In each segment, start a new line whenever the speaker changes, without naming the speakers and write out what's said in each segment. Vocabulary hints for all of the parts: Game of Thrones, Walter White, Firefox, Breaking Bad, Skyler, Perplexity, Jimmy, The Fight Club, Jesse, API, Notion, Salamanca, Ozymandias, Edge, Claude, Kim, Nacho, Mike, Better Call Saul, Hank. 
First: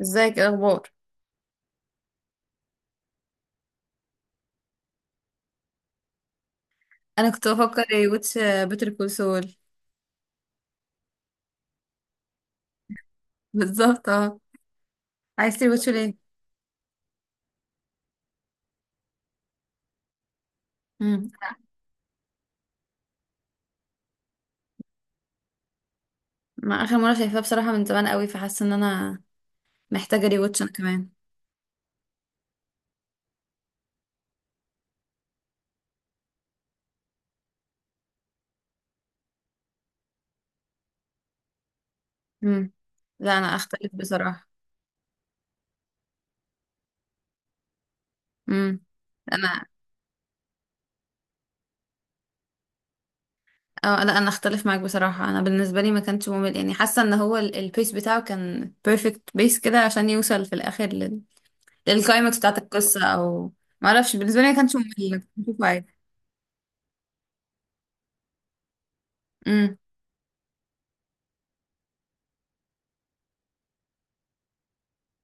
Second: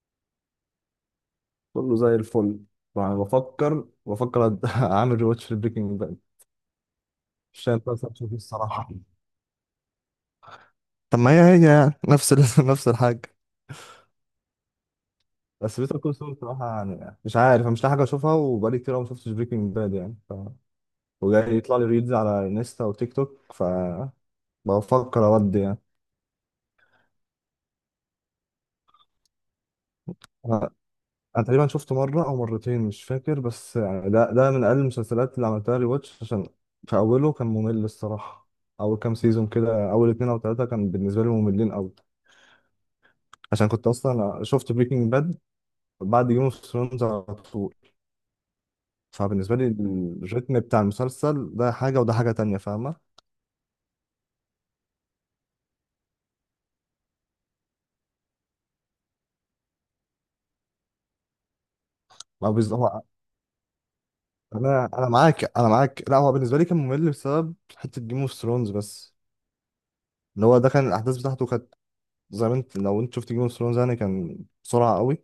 ازيك؟ ايه الاخبار؟
كله زي الفل. طبعا اعمل ريواتش في بريكنج باد
انا كنت
عشان
بفكر
بس
ايه
أشوف فيه
واتش، بيتر
الصراحه.
كول سول.
طب ما هي يعني نفس نفس الحاجة.
بالظبط، اه. عايز تري
بس
واتش
بيتر كول
ليه؟
سول الصراحه، يعني مش عارف، أنا مش لاقي حاجه اشوفها وبقالي كتير أوي ما شفتش بريكنج باد يعني
امم.
وجاي يطلع لي ريلز على انستا وتيك توك، ف بفكر اودي يعني.
ما اخر مره شايفاه بصراحه، من زمان قوي، فحاسه ان انا محتاجه ري واتش
انا
انا كمان.
أنا تقريبا شفته مره او مرتين مش فاكر، بس يعني ده من اقل المسلسلات اللي عملتها ريواتش، عشان في اوله كان ممل الصراحه. اول كام سيزون كده، اول اتنين او تلاته كان بالنسبه لي مملين قوي،
امم. لا انا
عشان كنت
اختلف
اصلا
بصراحه.
شفت بريكنج باد بعد جيم اوف ثرونز على طول.
امم.
فبالنسبه
انا
لي الريتم بتاع المسلسل ده حاجه وده حاجه تانية، فاهمه.
اه لا انا اختلف معاك بصراحه. انا بالنسبه لي ما كانش ممل يعني، حاسه ان هو البيس بتاعه كان بيرفكت بيس كده عشان يوصل في الاخر للكلايمكس
ما هو
بتاعه
هو،
القصه، او ما اعرفش، بالنسبه لي ما كانش
انا
ممل، كنت
معاك،
بشوفه
انا
عادي.
معاك، لا هو بالنسبه لي كان ممل بسبب حته جيم اوف ثرونز بس.
امم.
اللي هو ده كان الاحداث بتاعته كانت زي ما انت، لو انت شفت جيم اوف ثرونز يعني، كان بسرعه قوي،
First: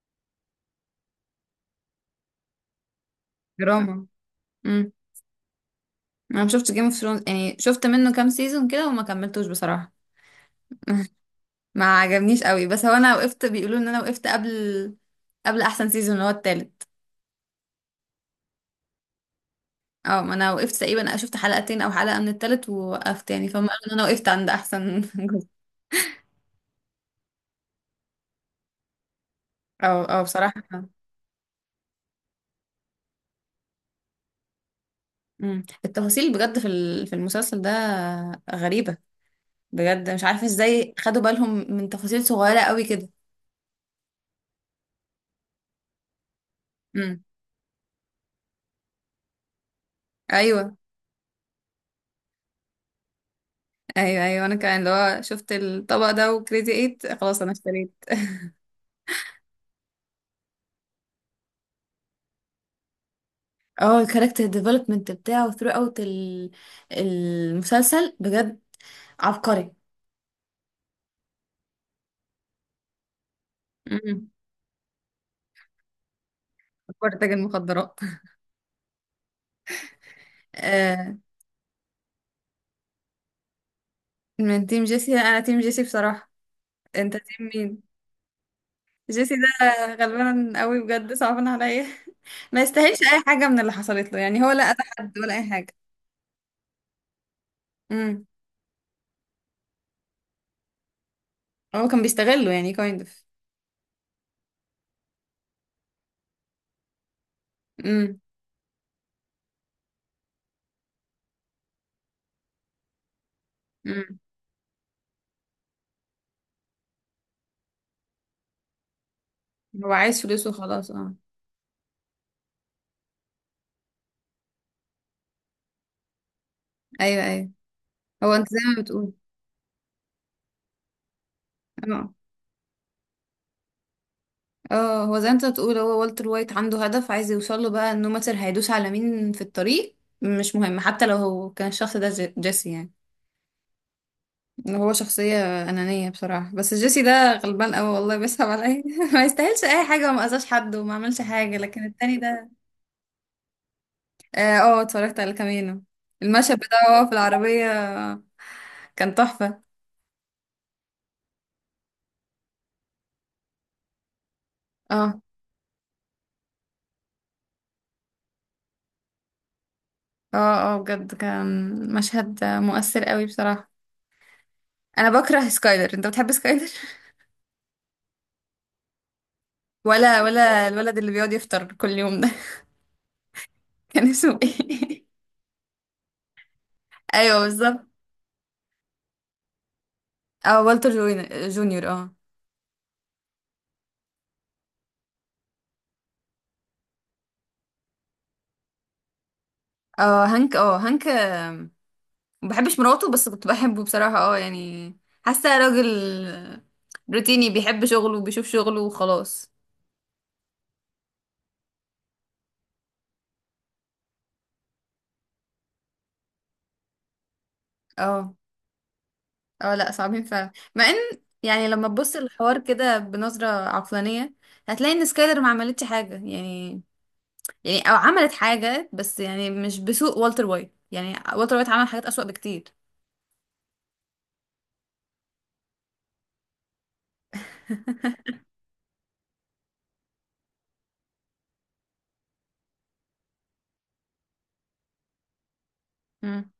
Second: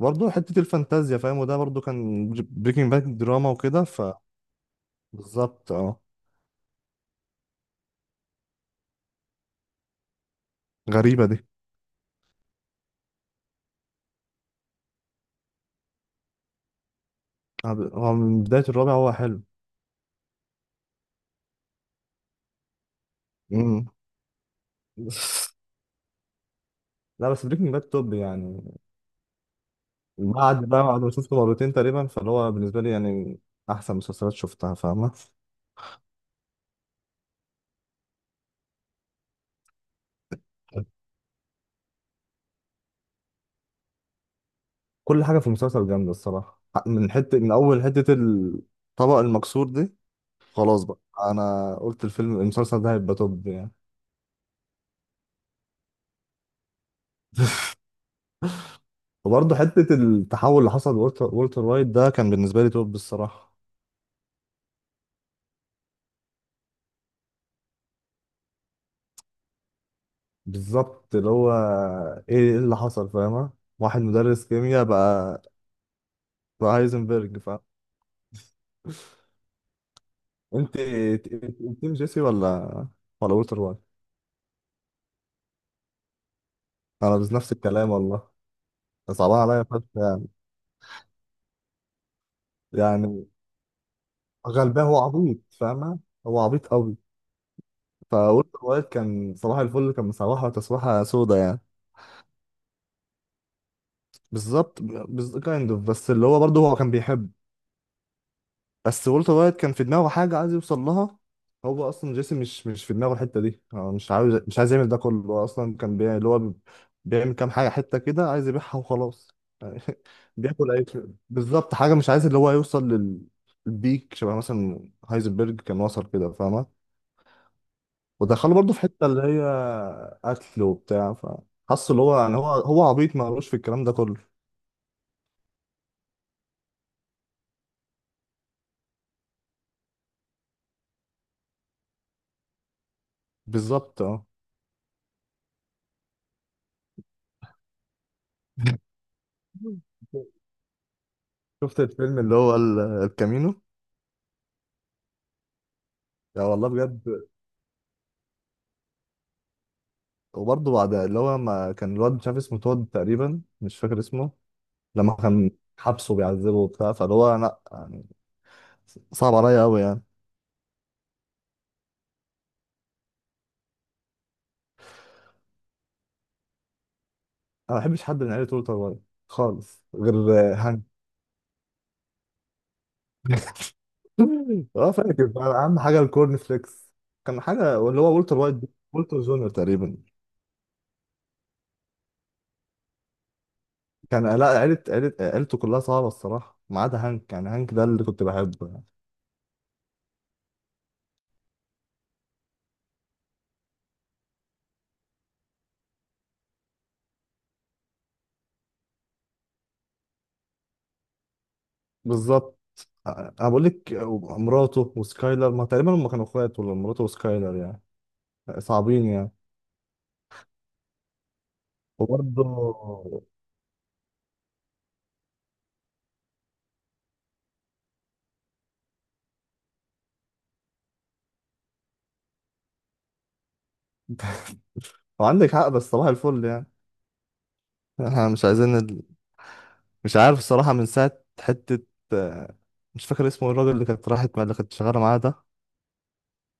برضه حته الفانتازيا فاهم، وده برضه كان بريكنج باد دراما وكده.
دراما.
فبالظبط اه.
انا ما شفتش جيم اوف ثرونز، يعني شفت منه كام سيزون كده وما كملتوش بصراحة.
غريبه دي.
ما عجبنيش قوي، بس هو انا وقفت، بيقولوا ان انا وقفت قبل احسن سيزون اللي هو التالت.
هو من بدايه الرابع هو حلو.
اه، ما انا وقفت تقريبا شفت حلقتين او حلقة من التالت ووقفت يعني، فهم قالوا
امم.
ان انا وقفت عند احسن جزء.
لا، بس بريكنج باد توب يعني.
اه اه، بصراحة.
بعد بقى بعد ما شفته مرتين تقريبا، فاللي هو بالنسبة لي يعني أحسن مسلسلات شفتها فاهمة.
مم. التفاصيل بجد في المسلسل ده غريبة. بجد مش عارفة ازاي خدوا بالهم من تفاصيل صغيرة قوي كده.
كل حاجة في المسلسل جامدة الصراحة، من
امم.
حتة، من أول حتة الطبق المكسور دي.
ايوه
خلاص بقى، أنا قلت الفيلم المسلسل ده هيبقى توب يعني.
ايوه. ايوه انا كمان، اللي هو شفت الطبق ده وكريزي ايت، خلاص انا اشتريت.
وبرضه حتة التحول اللي حصل لولتر وولتر وايت ده كان بالنسبة لي توب الصراحة.
اه، الكاركتر ديفلوبمنت بتاعه ثرو اوت المسلسل بجد عبقري.
بالظبط اللي هو، إيه اللي حصل، فاهمة. واحد
امم.
مدرس كيمياء بقى، بقى
أفكار تاج
هايزنبرج، فاهم.
المخدرات.
أنت
آه.
تيم جيسي ولا ولا وولتر وايت؟
من تيم جيسي، لا، انا تيم جيسي بصراحة.
انا
انت
بس
تيم
نفس
مين؟
الكلام والله،
جيسي
صعبان عليا
ده
فشخ يعني.
غلبان قوي بجد، صعبان عليا. ما يستاهلش اي
يعني
حاجة من اللي حصلت له، يعني هو لا قتل
غلبان، هو
حد ولا
عبيط
اي حاجة.
فاهمه، هو عبيط قوي.
امم.
فقلت الواد كان صباح الفل، كان مصباحه تسويحه سودا يعني.
هو كان بيستغله يعني، كايند اوف.
بالظبط كايند اوف، بس اللي هو برضه هو كان بيحب.
امم.
بس والتر وايت كان في دماغه حاجه عايز يوصل لها. هو اصلا جيسي مش في دماغه الحته دي، هو مش
امم.
عاوز مش عايز يعمل ده كله، هو اصلا كان بيعمل اللي هو بيعمل كام حاجه حته كده عايز يبيعها وخلاص.
هو عايز فلوسه
بياكل اي
خلاص،
شيء
اه.
بالظبط، حاجه مش عايز اللي هو يوصل للبيك، شبه مثلا هايزنبرج كان وصل كده فاهمه.
ايوه ايوه، هو انت
ودخله
زي
برضه في
ما
حته
بتقول.
اللي هي قتل وبتاع، فحس اللي
اه.
هو يعني، هو عبيط، ما في الكلام ده كله.
اه، هو زي انت بتقول، هو والتر وايت عنده هدف عايز يوصل له، بقى انه ماتر هيدوس على مين في الطريق مش مهم، حتى لو هو كان الشخص ده جيسي يعني.
بالظبط اه.
هو شخصية أنانية بصراحة، بس جيسي ده غلبان قوي والله، بيسحب عليا. ما يستاهلش أي حاجة، وما أذاش حد وما عملش حاجة،
شفت
لكن التاني
الفيلم اللي
ده.
هو الكامينو.
اه، آه، اتفرجت على كامينو.
يا
المشهد
والله
بتاعه وهو في
بجد.
العربية كان تحفة.
وبرضه بعد اللي هو، ما كان الواد مش عارف اسمه، تود تقريبا مش فاكر اسمه، لما
اه
كان حبسه بيعذبه وبتاع، فاللي هو لا يعني، صعب عليا قوي يعني.
اه اه، بجد كان مشهد مؤثر قوي بصراحة. أنا بكره سكايلر، أنت بتحب سكايلر؟
انا ما بحبش حد من عيلة وولتر وايت خالص،
ولا
غير آه،
ولا
هانك.
الولد اللي بيقعد يفطر كل يوم ده. كان اسمه
اه
ايه؟
فاكر بقى، اهم حاجه الكورن فليكس.
ايوه
كان
بالظبط.
حاجه اللي هو والتر وايت ده، والتر جونيور تقريبا،
اه، والتر جونيور، اه.
كان لا، عيله عيله عيلته كلها صعبه الصراحه ما عدا هانك يعني، هانك ده اللي كنت بحبه يعني.
اه هانك، اه هانك، آه. ما بحبش مراته بس كنت بحبه بصراحة، اه يعني. حاسه راجل روتيني، بيحب شغله وبيشوف شغله وخلاص.
بالظبط آه، انا بقول لك آه، مراته وسكايلر، ما تقريبا هم كانوا اخوات، ولا مراته وسكايلر يعني
اه.
صعبين يعني.
اه لا، صعبين فعلا، مع ان يعني لما تبص
وبرضه
الحوار كده بنظرة عقلانية، هتلاقي ان سكايلر ما عملتش حاجة يعني. يعني او عملت حاجة، بس يعني مش بسوء والتر وايت، يعني والتر وايت عمل حاجات أسوأ بكتير.
وعندك حق، بس صباح الفل يعني، احنا مش عايزين مش عارف الصراحة، من ساعة حتة آه، مش فاكر اسمه، الراجل اللي كانت راحت مع اللي كانت شغالة معاه ده،
مم.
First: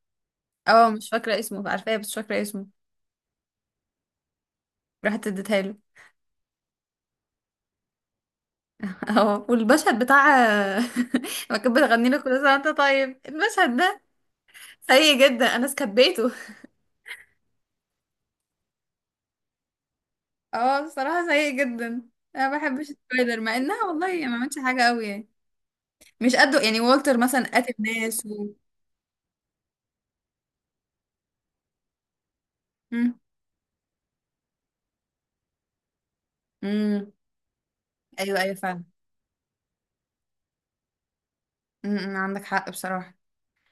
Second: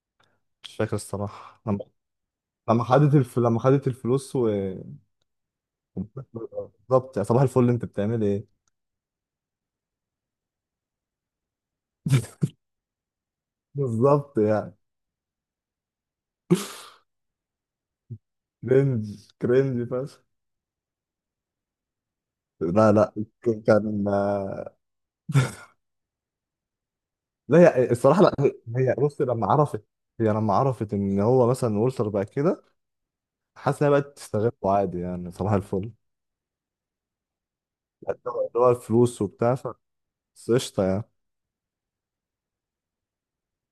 مش
اه
فاكر
مش فاكرة
الصراحة
اسمه،
لما،
عارفاه بس مش فاكرة اسمه.
لما خدت الفلوس و
راحت اديتها له.
بالظبط يا صباح الفل انت بتعمل ايه.
اه والمشهد بتاع. لما كانت بتغني له كل سنة وانت طيب، المشهد ده
بالظبط يعني.
سيء جدا، انا سكبيته.
كرنج كرنج فشخ.
اه بصراحة سيء جدا. انا ما بحبش
لا لا،
التريلر، مع انها
كان،
والله ما عملتش حاجة قوي يعني. مش قده يعني، والتر مثلا
لا
قاتل
هي الصراحة
ناس
لا
و...
هي، هي بص لما عرفت، هي لما عرفت ان هو مثلا والتر بقى كده،
مم.
حاسس انها بقت تستغله عادي يعني صباح الفل،
مم. ايوه
اللي
ايوه
هو
فعلا.
الفلوس وبتاع، بس قشطة يعني.
مم. مم. عندك حق بصراحة.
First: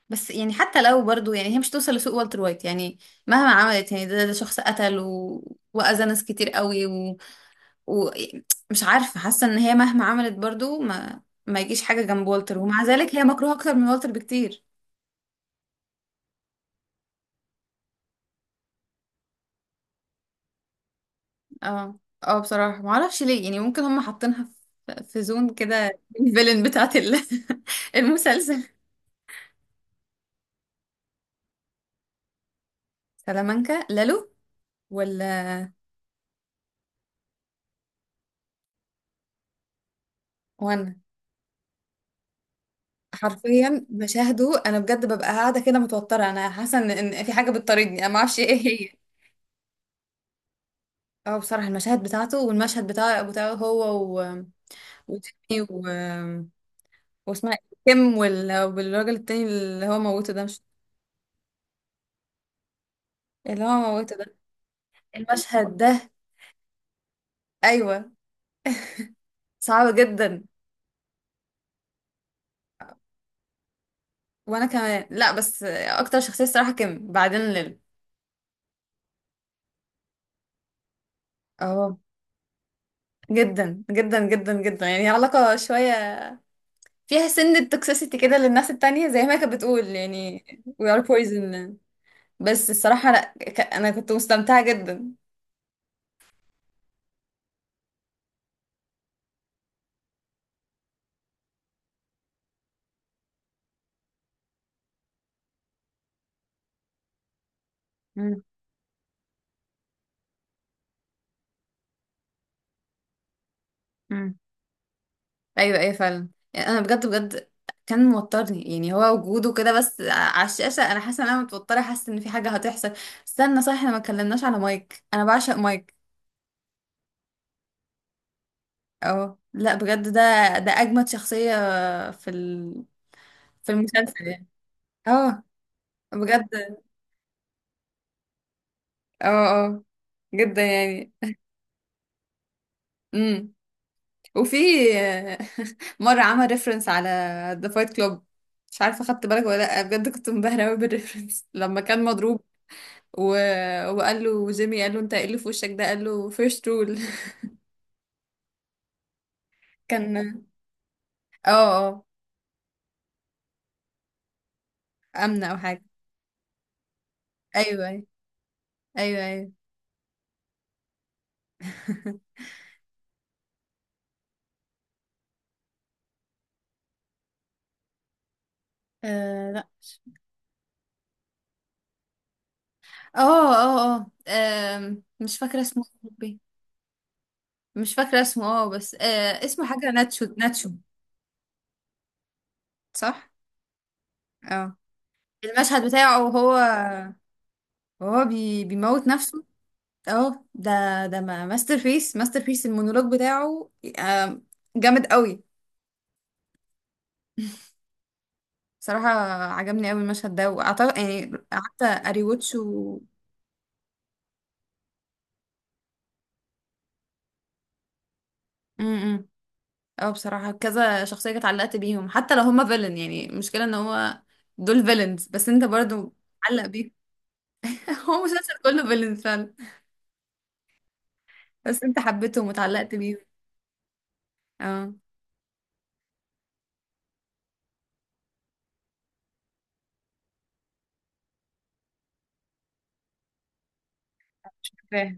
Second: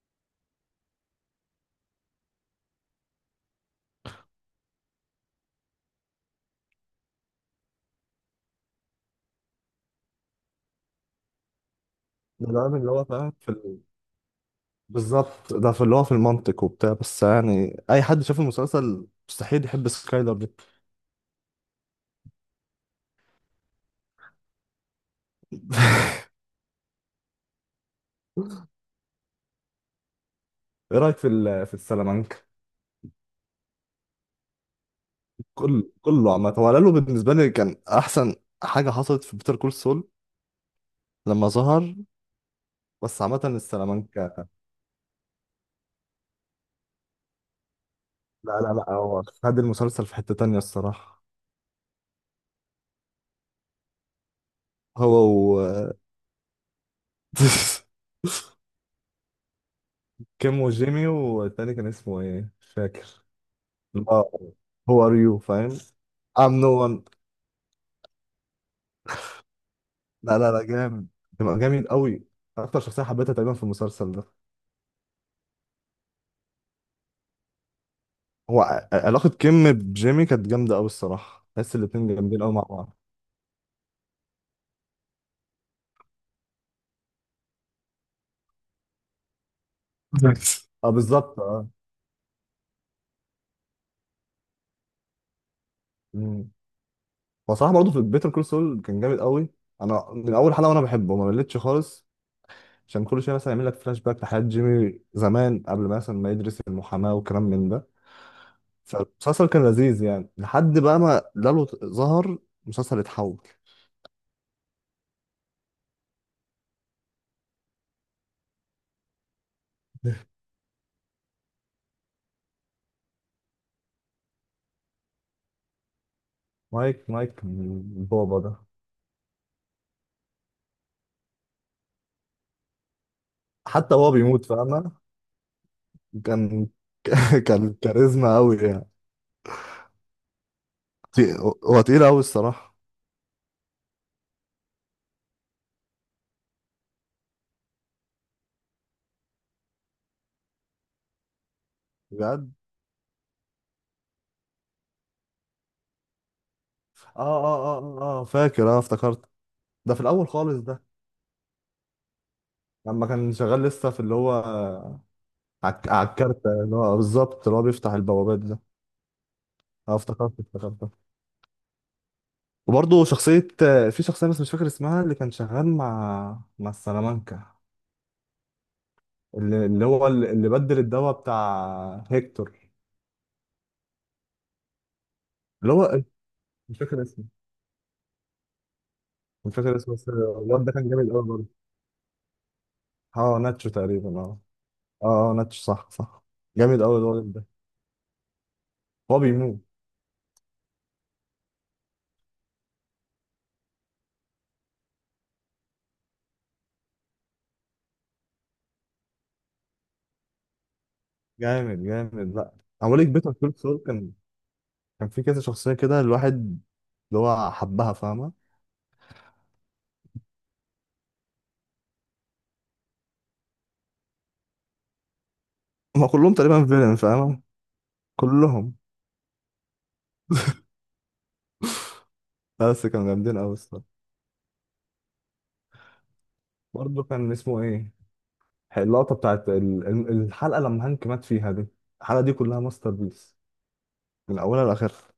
بس يعني حتى لو برضو، يعني هي مش توصل لسوق والتر وايت يعني. مهما عملت يعني، ده شخص قتل و... وأذى ناس كتير قوي. ومش عارفة، حاسة ان هي مهما عملت برضو ما يجيش حاجة جنب
ده
والتر،
العامل
ومع
اللي هو
ذلك هي
فاهم في
مكروهة اكتر من والتر بكتير.
بالظبط ده في اللي هو في المنطق وبتاع، بس يعني أي حد شاف المسلسل مستحيل يحب سكايلر دي.
اه، اه بصراحة ما اعرفش ليه، يعني ممكن هم حاطينها في زون كده، الفيلن بتاعت ال-. المسلسل.
إيه رأيك في في السلامانكا؟
سلامانكا، لالو ولا؟
كل كله عامة، هو لالو بالنسبة لي كان أحسن حاجة حصلت في بيتر كول سول
وانا
لما ظهر. بس عامة
حرفيا
السلامانكا،
مشاهده انا بجد، ببقى قاعدة كده متوترة، انا حاسة ان في حاجة بتطاردني، انا ما اعرفش
لا
ايه
لا لا،
هي.
هو خد المسلسل في حتة تانية الصراحة.
اه بصراحة، المشاهد بتاعته والمشهد بتاعه هو و...
هو
وتيمي و...
و
واسمها كيم والراجل التاني اللي هو موته ده،
كيم
مش
وجيمي، والتاني كان اسمه إيه؟ مش فاكر.
اللي هو
اللي
موته
هو
ده.
هو، ار يو فاهم؟
المشهد ده.
I'm no one.
ايوه. صعب
لا
جدا.
لا لا جامد، ده جامد قوي، اكتر شخصيه حبيتها تقريبا في المسلسل ده.
وانا كمان لا، بس اكتر شخصيه الصراحه كيم بعدين ليل.
هو علاقه كيم بجيمي كانت جامده قوي الصراحه، تحس
اه،
الاتنين جامدين قوي مع بعض.
جدا جدا جدا جدا يعني، علاقه شويه فيها سن توكسيسيتي كده للناس التانية، زي ما هي كانت بتقول يعني.
بالظبط،
we
اه
are
بالظبط اه.
poison. بس الصراحه لا، انا كنت مستمتعه جدا.
مم. هو صراحه برضه في بيتر كول سول كان جامد قوي، انا من اول حلقه وانا بحبه ما مليتش خالص، عشان كل شويه مثلا يعمل لك فلاش باك لحياه جيمي زمان قبل ما مثلا ما يدرس المحاماه وكلام من ده.
مم.
فالمسلسل كان لذيذ يعني، لحد بقى ما لالو ظهر، المسلسل اتحول.
مم. ايوه ايوه فعلا، يعني انا بجد بجد كان موترني يعني، هو وجوده كده بس على الشاشه، انا حاسه ان انا متوتره، حاسه ان في حاجه هتحصل. استنى صح، احنا ما اتكلمناش على مايك، انا بعشق مايك.
مايك من بابا ده.
اه لا بجد، ده اجمد شخصيه في ال... في
حتى هو
المسلسل
بيموت
يعني.
فاهمه.
اه بجد.
كان كان كاريزما قوي يعني.
اه اه، جدا يعني.
تي- هو تقيل قوي الصراحه.
امم. وفي مره عمل ريفرنس على ذا فايت كلوب. مش عارفه خدت بالك ولا لا، بجد كنت منبهره قوي بالريفرنس لما كان مضروب،
بجد.
و... وقال له جيمي، قال له انت ايه اللي في وشك ده، قال له فيرست رول.
اه اه اه اه آه، فاكر اه افتكرت. ده في الاول
كان.
خالص ده،
اه اه،
لما كان شغال لسه في اللي هو
امنه او حاجه.
على الكارتة اللي هو بالظبط اللي هو
ايوه
بيفتح
ايوه
البوابات ده.
ايوه ايوه.
اه افتكرت افتكرت. وبرضه شخصية، في شخصية بس مش فاكر اسمها اللي كان شغال مع السلامانكا،
آه
اللي,
لا.
اللي هو اللي اللي بدل الدواء بتاع هيكتور.
اه اه اه، مش فاكره
اللي
اسمه
هو إيه؟
يا ربي.
مش فاكر اسمه،
مش فاكره اسمه، اه بس آه
مش
اسمه
فاكر
حاجه،
اسمه بس
ناتشو
الواد
ناتشو.
ده كان جامد قوي برضه.
صح.
اه ناتشو تقريبا اه.
اه.
اه اه ناتش
المشهد
صح صح.
بتاعه وهو
جامد قوي الولد ده.
وهو بيموت
هو
نفسه.
بيموت.
اه ده ما ماستر بيس، ماستر بيس المونولوج بتاعه. آم، جامد قوي صراحة. عجبني قوي المشهد ده، واعتقد يعني قعدت
جامد جامد. لا
اريوتش و...
عمال يكبت كل سول، كان كان في كذا شخصيه كده الواحد اللي هو حبها فاهمه.
امم. إمم. اه بصراحة كذا شخصية كانت علقت بيهم، حتى لو هما فيلن، يعني المشكلة ان هو دول فيلنز بس انت
هما
برضو
كلهم تقريبا
علق بيهم.
فيلن فاهمه،
هو مسلسل
كلهم.
كله فيلنز فعلا، بس انت حبيتهم
لا، بس
واتعلقت
كانوا
بيهم.
جامدين قوي الصراحه.
اه.
برضه كان اسمه ايه، اللقطه بتاعت الحلقه لما هانك مات فيها دي، الحلقه دي كلها ماستر بيس من اولها
مش
لاخرها.
فاكراه.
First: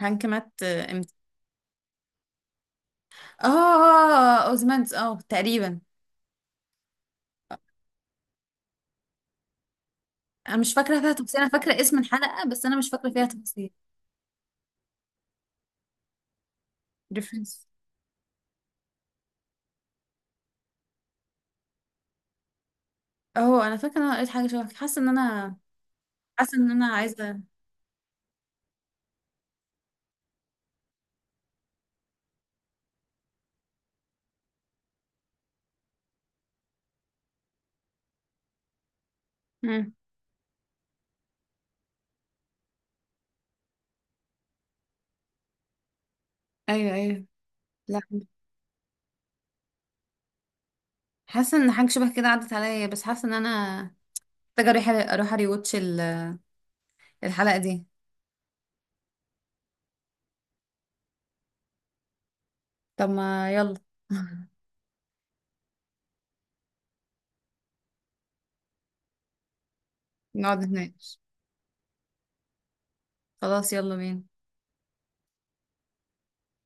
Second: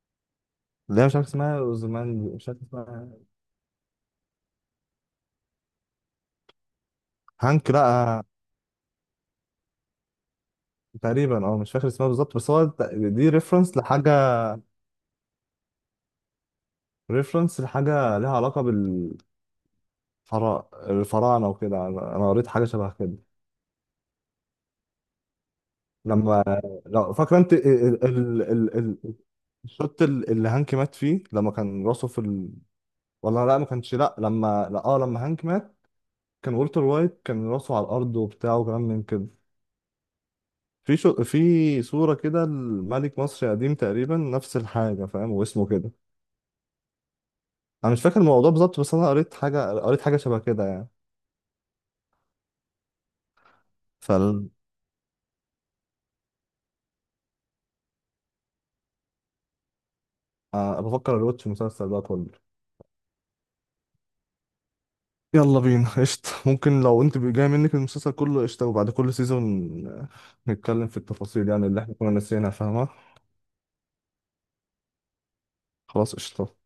هانك مات
اللي هي
امتى؟
مش عارف اسمها زمان، مش عارف اسمها.
اه اه، اوزمانس اه تقريبا.
هانك لا.
انا مش فاكرة فيها تفاصيل،
تقريبا
انا
اه مش
فاكرة
فاكر
اسم
اسمها بالظبط،
الحلقة
بس هو
بس انا مش فاكرة فيها
دي
تفاصيل.
ريفرنس لحاجه، ريفرنس
ريفرنس.
لحاجة ليها علاقة بالفراعنة، الفراعنة وكده، أنا قريت حاجة شبه كده.
اه انا فاكرة ان انا قريت حاجة شبه كده. حاسة ان انا
لما
حاسة ان انا
لو فاكرة
عايزة.
أنت الشوط اللي هانك مات فيه، لما كان راسه في ولا لا ما كانش، لا لما لا اه لما هانك مات، كان والتر وايت كان راسه على الأرض وبتاع وكلام من كده، في في صورة كده لملك مصر قديم تقريبا نفس الحاجة فاهم، واسمه كده.
ايوه ايوه.
أنا
لا،
مش فاكر الموضوع بالظبط، بس أنا قريت حاجة، قريت حاجة شبه كده يعني.
حاسه ان حاجه شبه كده عدت عليا، بس حاسه ان انا
فال...
محتاجه اروح اري واتش الحلقه دي.
آه، بفكر أروتش المسلسل ده كله.
طب ما يلا.
يلا بينا قشطة، ممكن لو انت جاي منك المسلسل كله قشطة، وبعد كل سيزون
نقعد
نتكلم في
نتناقش.
التفاصيل يعني اللي احنا كنا ناسيينها فاهمة.
خلاص يلا بينا.
خلاص قشطة.